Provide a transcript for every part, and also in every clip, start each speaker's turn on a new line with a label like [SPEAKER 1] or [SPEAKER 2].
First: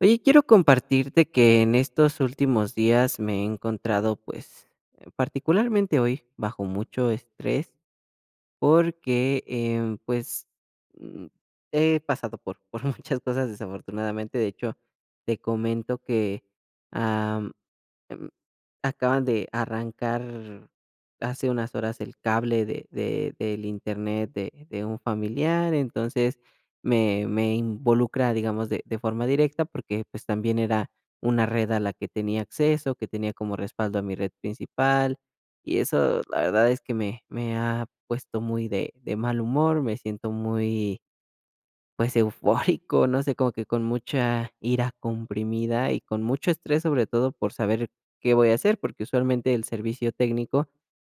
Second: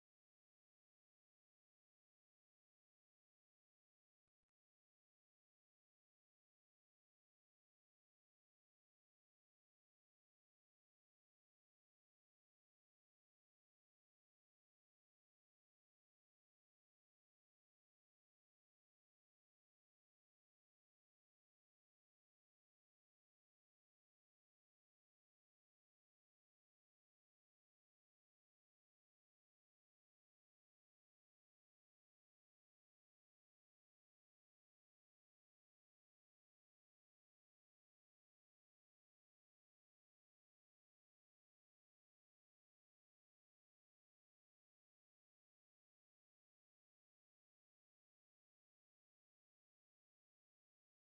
[SPEAKER 1] Oye, quiero compartirte que en estos últimos días me he encontrado, pues, particularmente hoy, bajo mucho estrés, porque, pues, mm, he pasado por muchas cosas desafortunadamente. De hecho, te comento que Em, acaban de arrancar hace unas horas el cable de del internet de un familiar. Entonces, me involucra, digamos, de forma directa, porque, pues, también era una red a la que tenía acceso, que tenía como respaldo a mi red principal, y eso la verdad es que me ha puesto muy de mal humor. Me siento muy, pues, eufórico, no sé, como que con mucha ira comprimida y con mucho estrés, sobre todo por saber qué voy a hacer, porque usualmente el servicio técnico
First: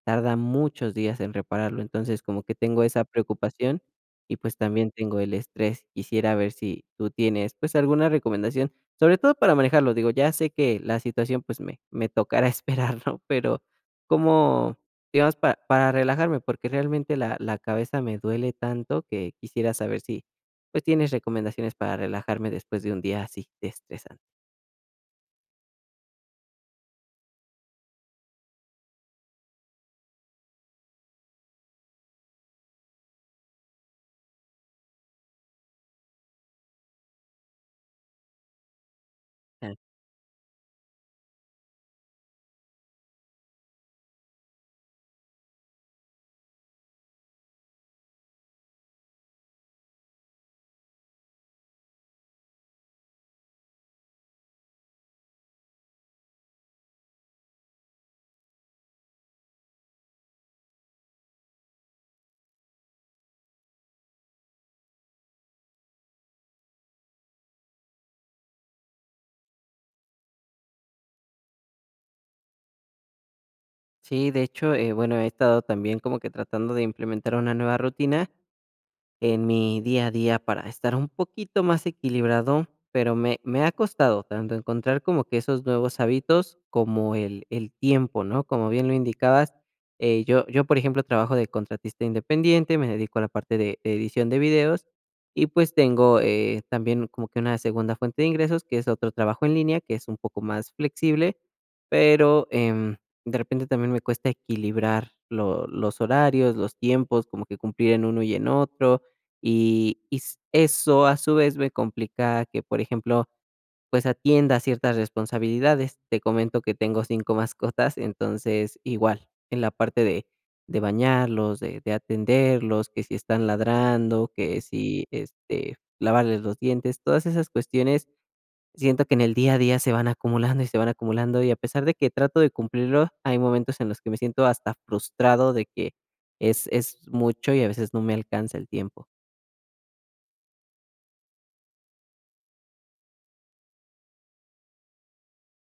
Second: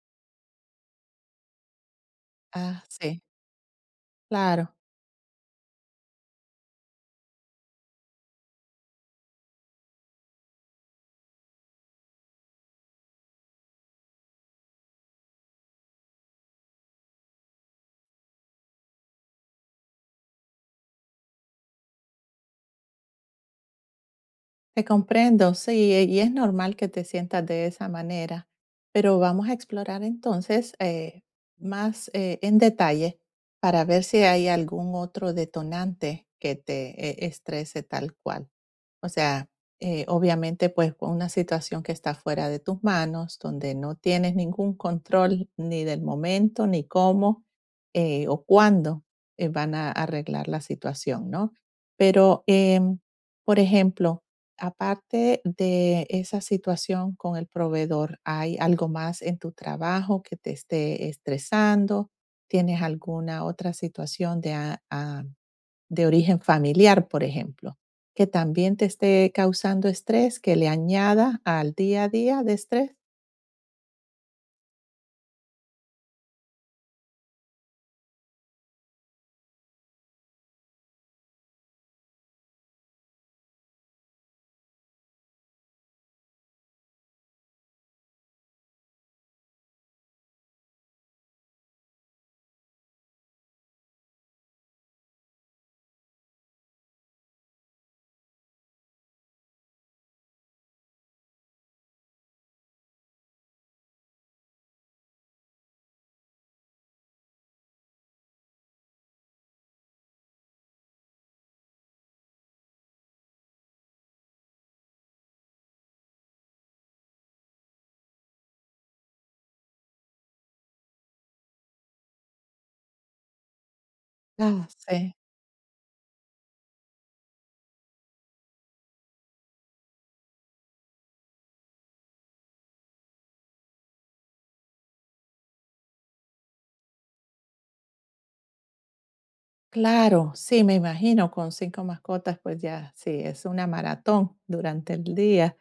[SPEAKER 1] tarda muchos días en repararlo. Entonces, como que tengo
[SPEAKER 2] Ah,
[SPEAKER 1] esa
[SPEAKER 2] sí,
[SPEAKER 1] preocupación y, pues,
[SPEAKER 2] claro,
[SPEAKER 1] también tengo el estrés. Quisiera ver si tú tienes, pues, alguna recomendación, sobre todo para manejarlo. Digo, ya sé que la situación, pues, me tocará esperar, ¿no? Pero, ¿cómo, digamos, para relajarme? Porque realmente la cabeza me duele tanto que quisiera saber si, pues, ¿tienes recomendaciones para relajarme después de un día así de estresante?
[SPEAKER 2] te comprendo, sí, y es normal que te sientas de esa manera, pero vamos a explorar entonces más en detalle para ver si hay algún otro detonante que te estrese tal cual. O sea,
[SPEAKER 1] Claro.
[SPEAKER 2] obviamente, pues fue una situación que está fuera de tus manos, donde no tienes ningún control ni del momento, ni cómo o cuándo van a arreglar la situación, ¿no? Pero, por ejemplo, aparte de esa situación con el proveedor, ¿hay algo más en tu trabajo que te esté estresando? ¿Tienes alguna otra situación de origen familiar, por ejemplo, que también te esté causando estrés, que le añada al día a día de estrés?
[SPEAKER 1] Sí, de hecho, bueno, he estado también como que tratando de implementar una nueva rutina en mi día a día para estar un poquito más equilibrado, pero me ha costado tanto encontrar como que esos nuevos hábitos como el tiempo, ¿no? Como bien lo indicabas, yo, por ejemplo, trabajo de contratista independiente, me dedico a la parte de edición de videos y, pues, tengo, también como que una segunda fuente de ingresos, que es otro trabajo en línea, que es un poco más flexible, pero, de repente también me cuesta equilibrar lo los horarios, los tiempos, como que cumplir en uno y en otro, y s eso, a su vez, me complica que, por ejemplo, pues, atienda ciertas responsabilidades. Te comento que tengo 5 mascotas. Entonces, igual, en la parte de bañarlos, de atenderlos, que si están ladrando, que
[SPEAKER 2] Ah,
[SPEAKER 1] si,
[SPEAKER 2] sí,
[SPEAKER 1] este, lavarles los dientes, todas esas cuestiones, siento que en el día a día se van acumulando y se van acumulando, y a pesar de que trato de cumplirlo, hay momentos en los que me siento hasta frustrado de que es mucho y a veces no me alcanza el tiempo.
[SPEAKER 2] claro, sí, me imagino, con 5 mascotas, pues ya, sí, es una maratón durante el día.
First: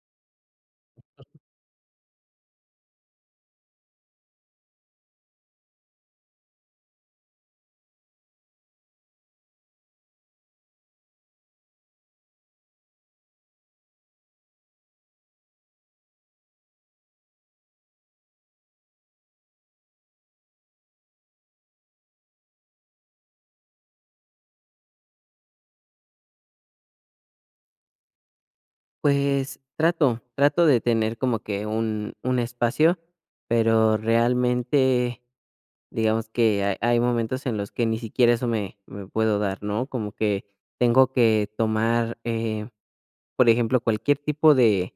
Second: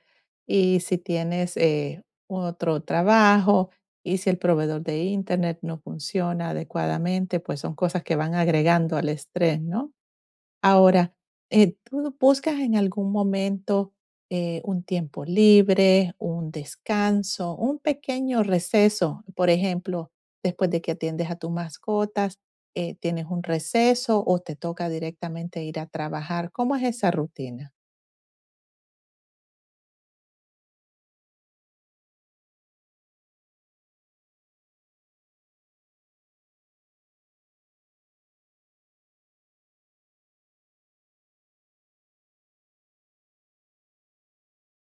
[SPEAKER 2] Y si tienes otro trabajo y si el proveedor de internet no funciona adecuadamente, pues son cosas que van agregando al estrés, ¿no? Ahora, ¿tú buscas en algún momento un tiempo libre, un descanso, un pequeño receso? Por ejemplo, después de que atiendes a tus mascotas, ¿tienes un receso o te toca directamente ir a trabajar? ¿Cómo es esa rutina?
[SPEAKER 1] Pues trato, trato de tener como que un espacio, pero realmente digamos que hay momentos en los que ni siquiera eso me, me puedo dar, ¿no? Como que tengo que tomar, por ejemplo, cualquier tipo de,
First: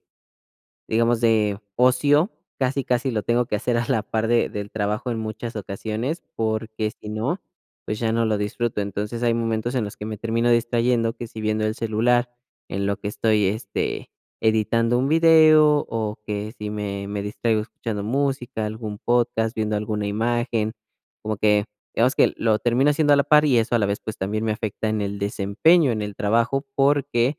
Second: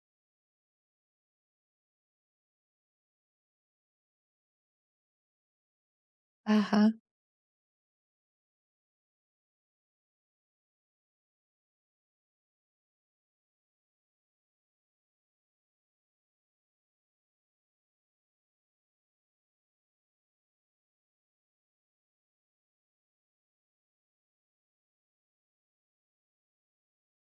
[SPEAKER 1] digamos, de ocio, casi, casi lo tengo que hacer a la par de del trabajo en muchas ocasiones,
[SPEAKER 2] Ajá.
[SPEAKER 1] porque si no, pues ya no lo disfruto. Entonces, hay momentos en los que me termino distrayendo, que si viendo el celular, en lo que estoy, este, editando un video, o que si me distraigo escuchando música, algún podcast, viendo alguna imagen, como que, digamos que lo termino haciendo a la par, y eso a la vez, pues, también me afecta en el desempeño en el trabajo porque,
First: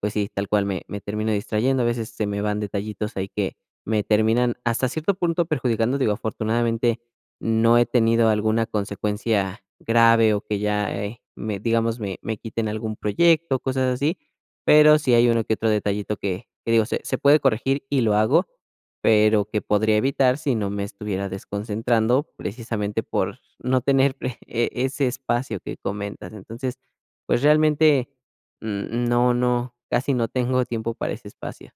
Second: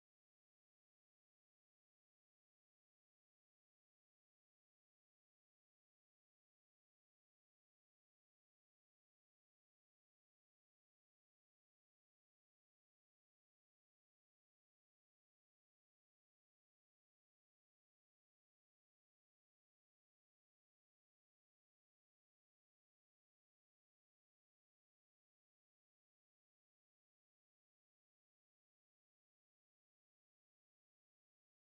[SPEAKER 1] pues sí, tal cual, me termino distrayendo, a veces se me van detallitos ahí que me terminan hasta cierto punto perjudicando. Digo, afortunadamente no he tenido alguna consecuencia grave o que ya, me digamos, me quiten algún proyecto, cosas así, pero sí hay uno que otro detallito que digo, se puede corregir y lo hago, pero que podría evitar si no me estuviera desconcentrando precisamente por no tener pre ese espacio que comentas. Entonces, pues realmente, no, no, casi no tengo tiempo para ese espacio.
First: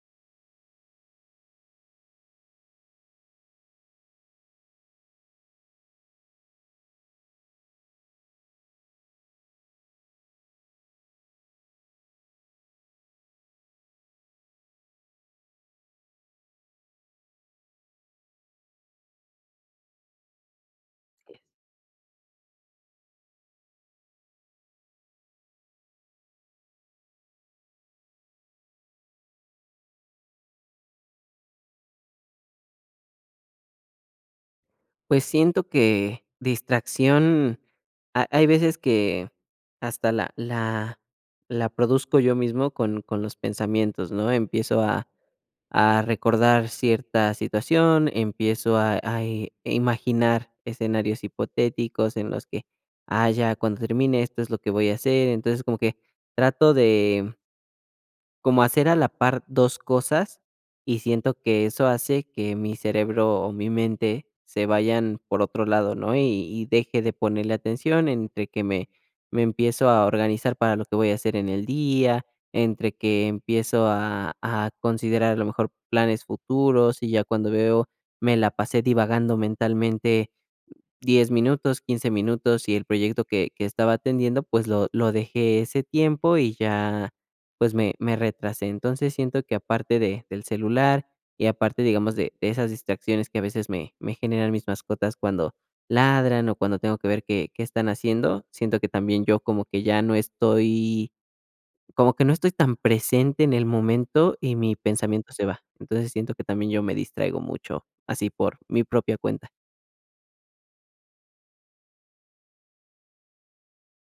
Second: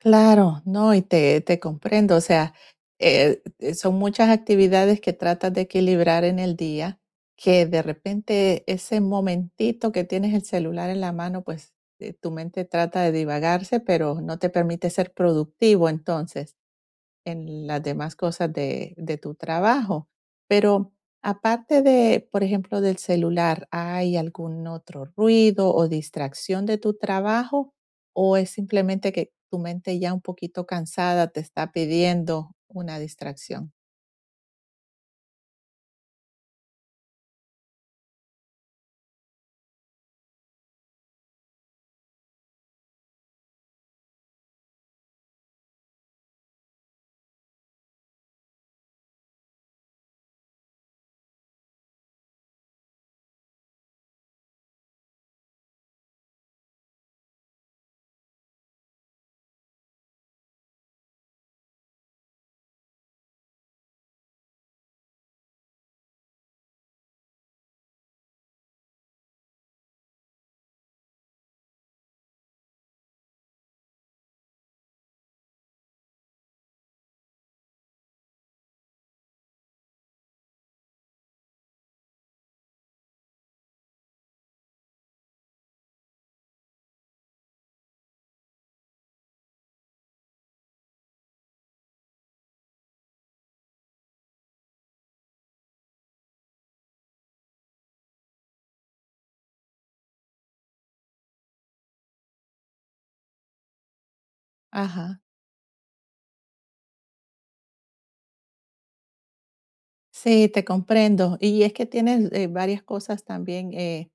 [SPEAKER 2] Claro, no, y te comprendo, o sea, son muchas actividades que tratas de equilibrar en el día, que de repente ese momentito que tienes el celular en la mano, pues tu mente trata de divagarse, pero no te permite ser productivo entonces en las demás cosas de tu trabajo. Pero aparte de, por ejemplo, del celular, ¿hay algún otro ruido o distracción de tu trabajo? ¿O es simplemente que tu mente ya un poquito cansada te está pidiendo una distracción?
[SPEAKER 1] Pues siento que distracción, ha hay veces que hasta la la produzco yo mismo con los pensamientos, ¿no? Empiezo a recordar cierta situación, empiezo a i e imaginar escenarios hipotéticos en los que, ah, ya cuando termine esto es lo que voy a hacer. Entonces, como que trato de como hacer a la par 2 cosas, y siento que eso hace que mi cerebro o mi mente se vayan por otro lado, ¿no? Y deje de ponerle atención entre que me empiezo a organizar para lo que voy a hacer en el día, entre que empiezo a considerar a lo mejor planes futuros, y ya cuando veo me la pasé divagando mentalmente 10 minutos, 15 minutos, y el proyecto que estaba atendiendo, pues, lo dejé ese tiempo y ya, pues, me retrasé. Entonces, siento que aparte de del celular y aparte, digamos, de esas distracciones que a veces me generan mis mascotas cuando ladran o cuando tengo que ver qué están haciendo, siento que también yo como que ya no estoy, como que no estoy tan presente en el momento y mi
[SPEAKER 2] Ajá.
[SPEAKER 1] pensamiento se va. Entonces, siento que también yo me distraigo mucho así por mi propia cuenta.
[SPEAKER 2] Sí, te comprendo. Y es que tienes varias cosas también,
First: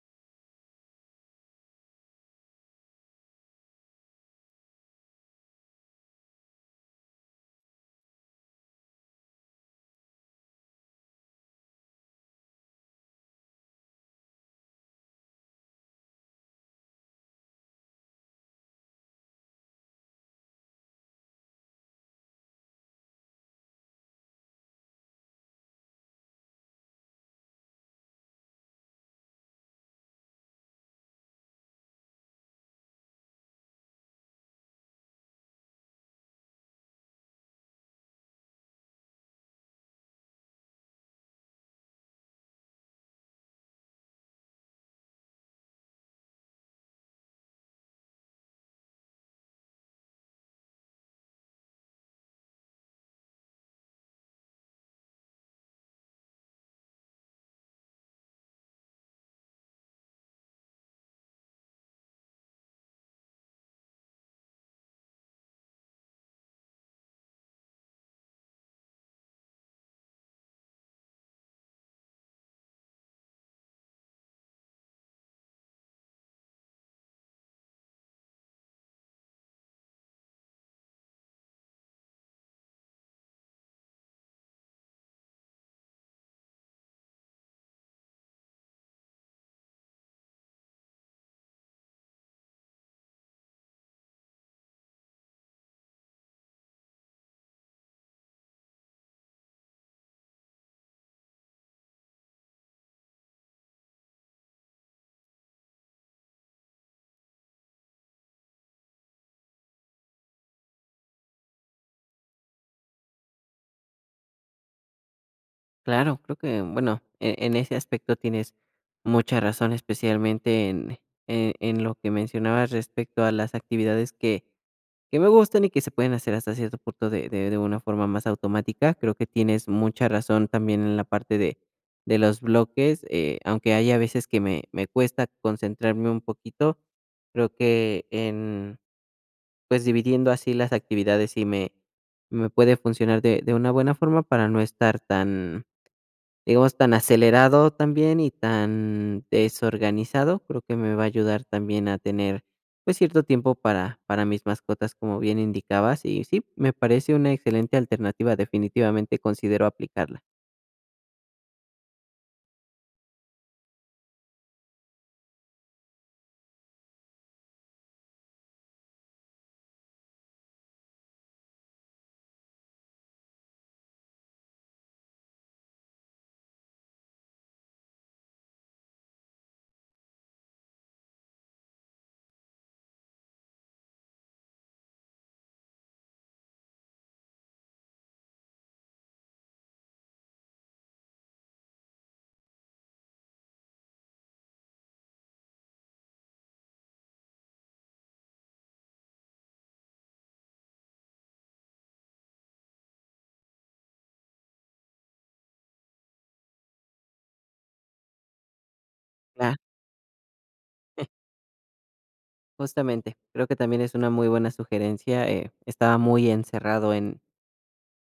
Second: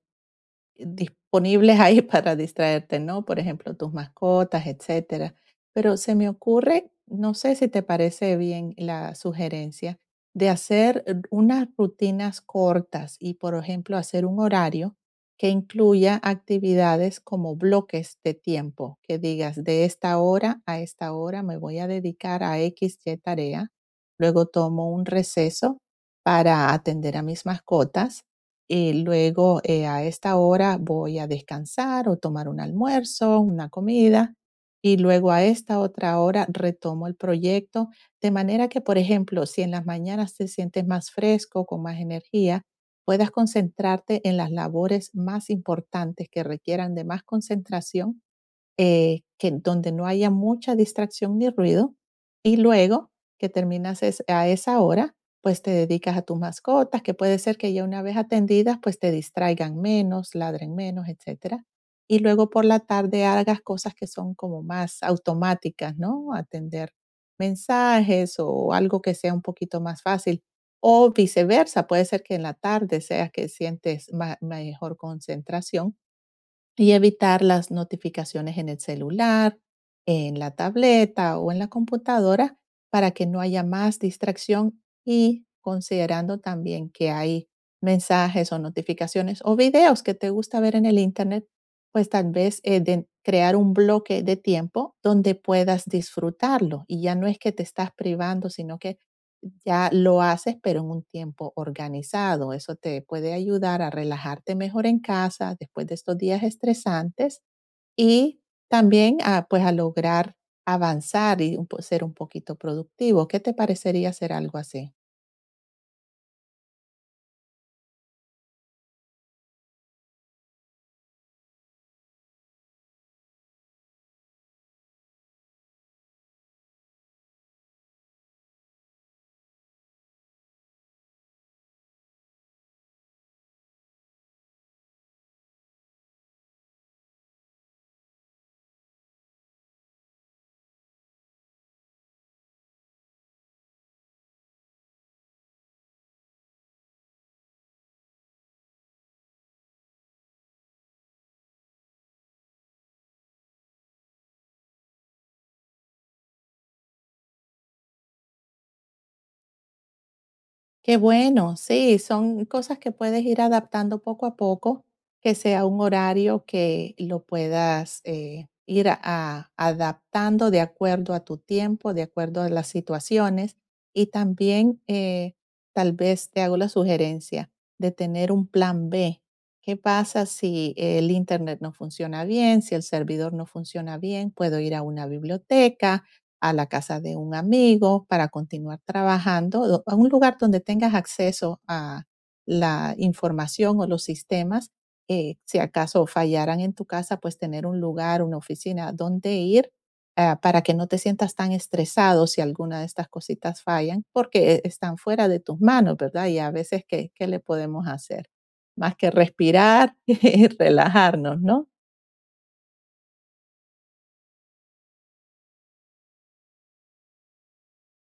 [SPEAKER 2] disponibles ahí para distraerte, ¿no? Por ejemplo, tus mascotas, etcétera. Pero se me ocurre, no sé si te parece bien la sugerencia de hacer unas rutinas cortas y, por ejemplo, hacer un horario que incluya actividades como bloques de tiempo, que digas de esta hora a esta hora me voy a dedicar a X, Y tarea, luego tomo un receso para atender a mis mascotas, luego a esta hora voy a descansar o tomar un almuerzo, una comida, y luego a esta otra hora retomo el proyecto, de manera que, por ejemplo, si en las mañanas te sientes más fresco, con más energía, puedas concentrarte en las labores más importantes que requieran de más concentración, que donde no haya mucha distracción ni ruido, y luego que a esa hora, pues te dedicas a tus mascotas, que puede ser que ya una vez atendidas, pues te distraigan menos, ladren menos, etcétera. Y luego por la tarde hagas cosas que son como más automáticas, ¿no? Atender mensajes o algo que sea un poquito más fácil. O viceversa, puede ser que en la tarde sea que sientes mejor concentración y evitar las notificaciones en el celular, en la tableta o en la computadora, para que no haya más distracción y considerando también que hay mensajes o notificaciones o videos que te gusta ver en el Internet, pues tal vez de crear un bloque de tiempo donde puedas disfrutarlo y ya no es que te estás privando, sino que ya lo haces, pero en un tiempo organizado. Eso te puede ayudar a relajarte mejor en casa después de estos días estresantes y también a, pues, a lograr avanzar y ser un poquito productivo. ¿Qué te parecería hacer algo así?
[SPEAKER 1] Claro, creo que, bueno, en ese aspecto tienes mucha razón, especialmente en lo que mencionabas respecto a las actividades que me gustan y que se pueden hacer hasta cierto punto de una forma más automática. Creo que tienes mucha razón también en la parte de los bloques, aunque hay a veces que me cuesta concentrarme un poquito, creo que en, pues dividiendo así las actividades sí me puede funcionar de una buena forma para no estar tan, digamos, tan acelerado también y tan desorganizado. Creo que me va a ayudar también a tener, pues, cierto tiempo para mis mascotas, como bien indicabas. Y sí, me parece una excelente alternativa, definitivamente considero aplicarla.
[SPEAKER 2] Qué bueno, sí, son cosas que puedes ir adaptando poco a poco, que sea un horario que lo puedas, ir adaptando de acuerdo a tu tiempo, de acuerdo a las situaciones. Y también, tal vez te hago la sugerencia de tener un plan B. ¿Qué pasa si el internet no funciona bien, si el servidor no funciona bien? Puedo ir a una biblioteca, a la casa de un amigo para continuar trabajando, a un lugar donde tengas acceso a la información o los sistemas, si acaso fallaran en tu casa, pues tener un lugar, una oficina donde ir, ah, para que no te sientas tan estresado si alguna de estas cositas fallan, porque están fuera de tus manos, ¿verdad? Y a veces, ¿qué, qué le podemos hacer? Más que
[SPEAKER 1] Claro,
[SPEAKER 2] respirar y relajarnos, ¿no?
[SPEAKER 1] justamente, creo que también es una muy buena sugerencia. Estaba muy encerrado en,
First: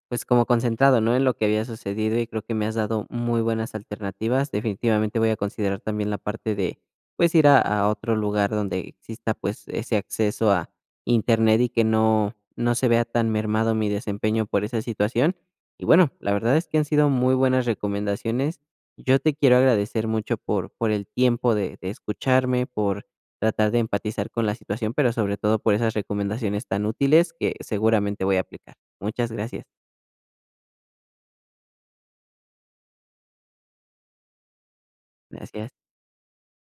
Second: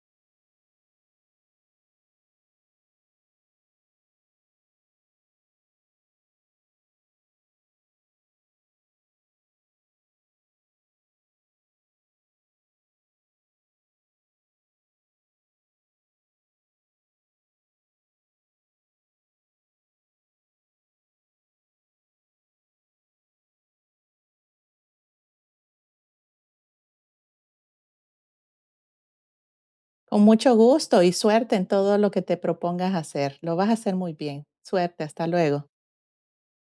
[SPEAKER 1] pues, como concentrado, ¿no?, en lo que había sucedido, y creo que me has dado muy buenas alternativas. Definitivamente voy a considerar también la parte de, pues, ir a otro lugar donde exista, pues, ese acceso a Internet y que no se vea tan mermado mi desempeño por esa situación. Y bueno, la verdad es que han sido muy buenas recomendaciones. Yo te quiero agradecer mucho por el tiempo de escucharme, por tratar de empatizar con la situación, pero sobre todo por esas recomendaciones tan útiles que seguramente voy a aplicar. Muchas gracias.
[SPEAKER 2] Con mucho gusto y suerte en todo lo que te propongas hacer. Lo vas a hacer muy bien. Suerte, hasta luego.
[SPEAKER 1] Gracias.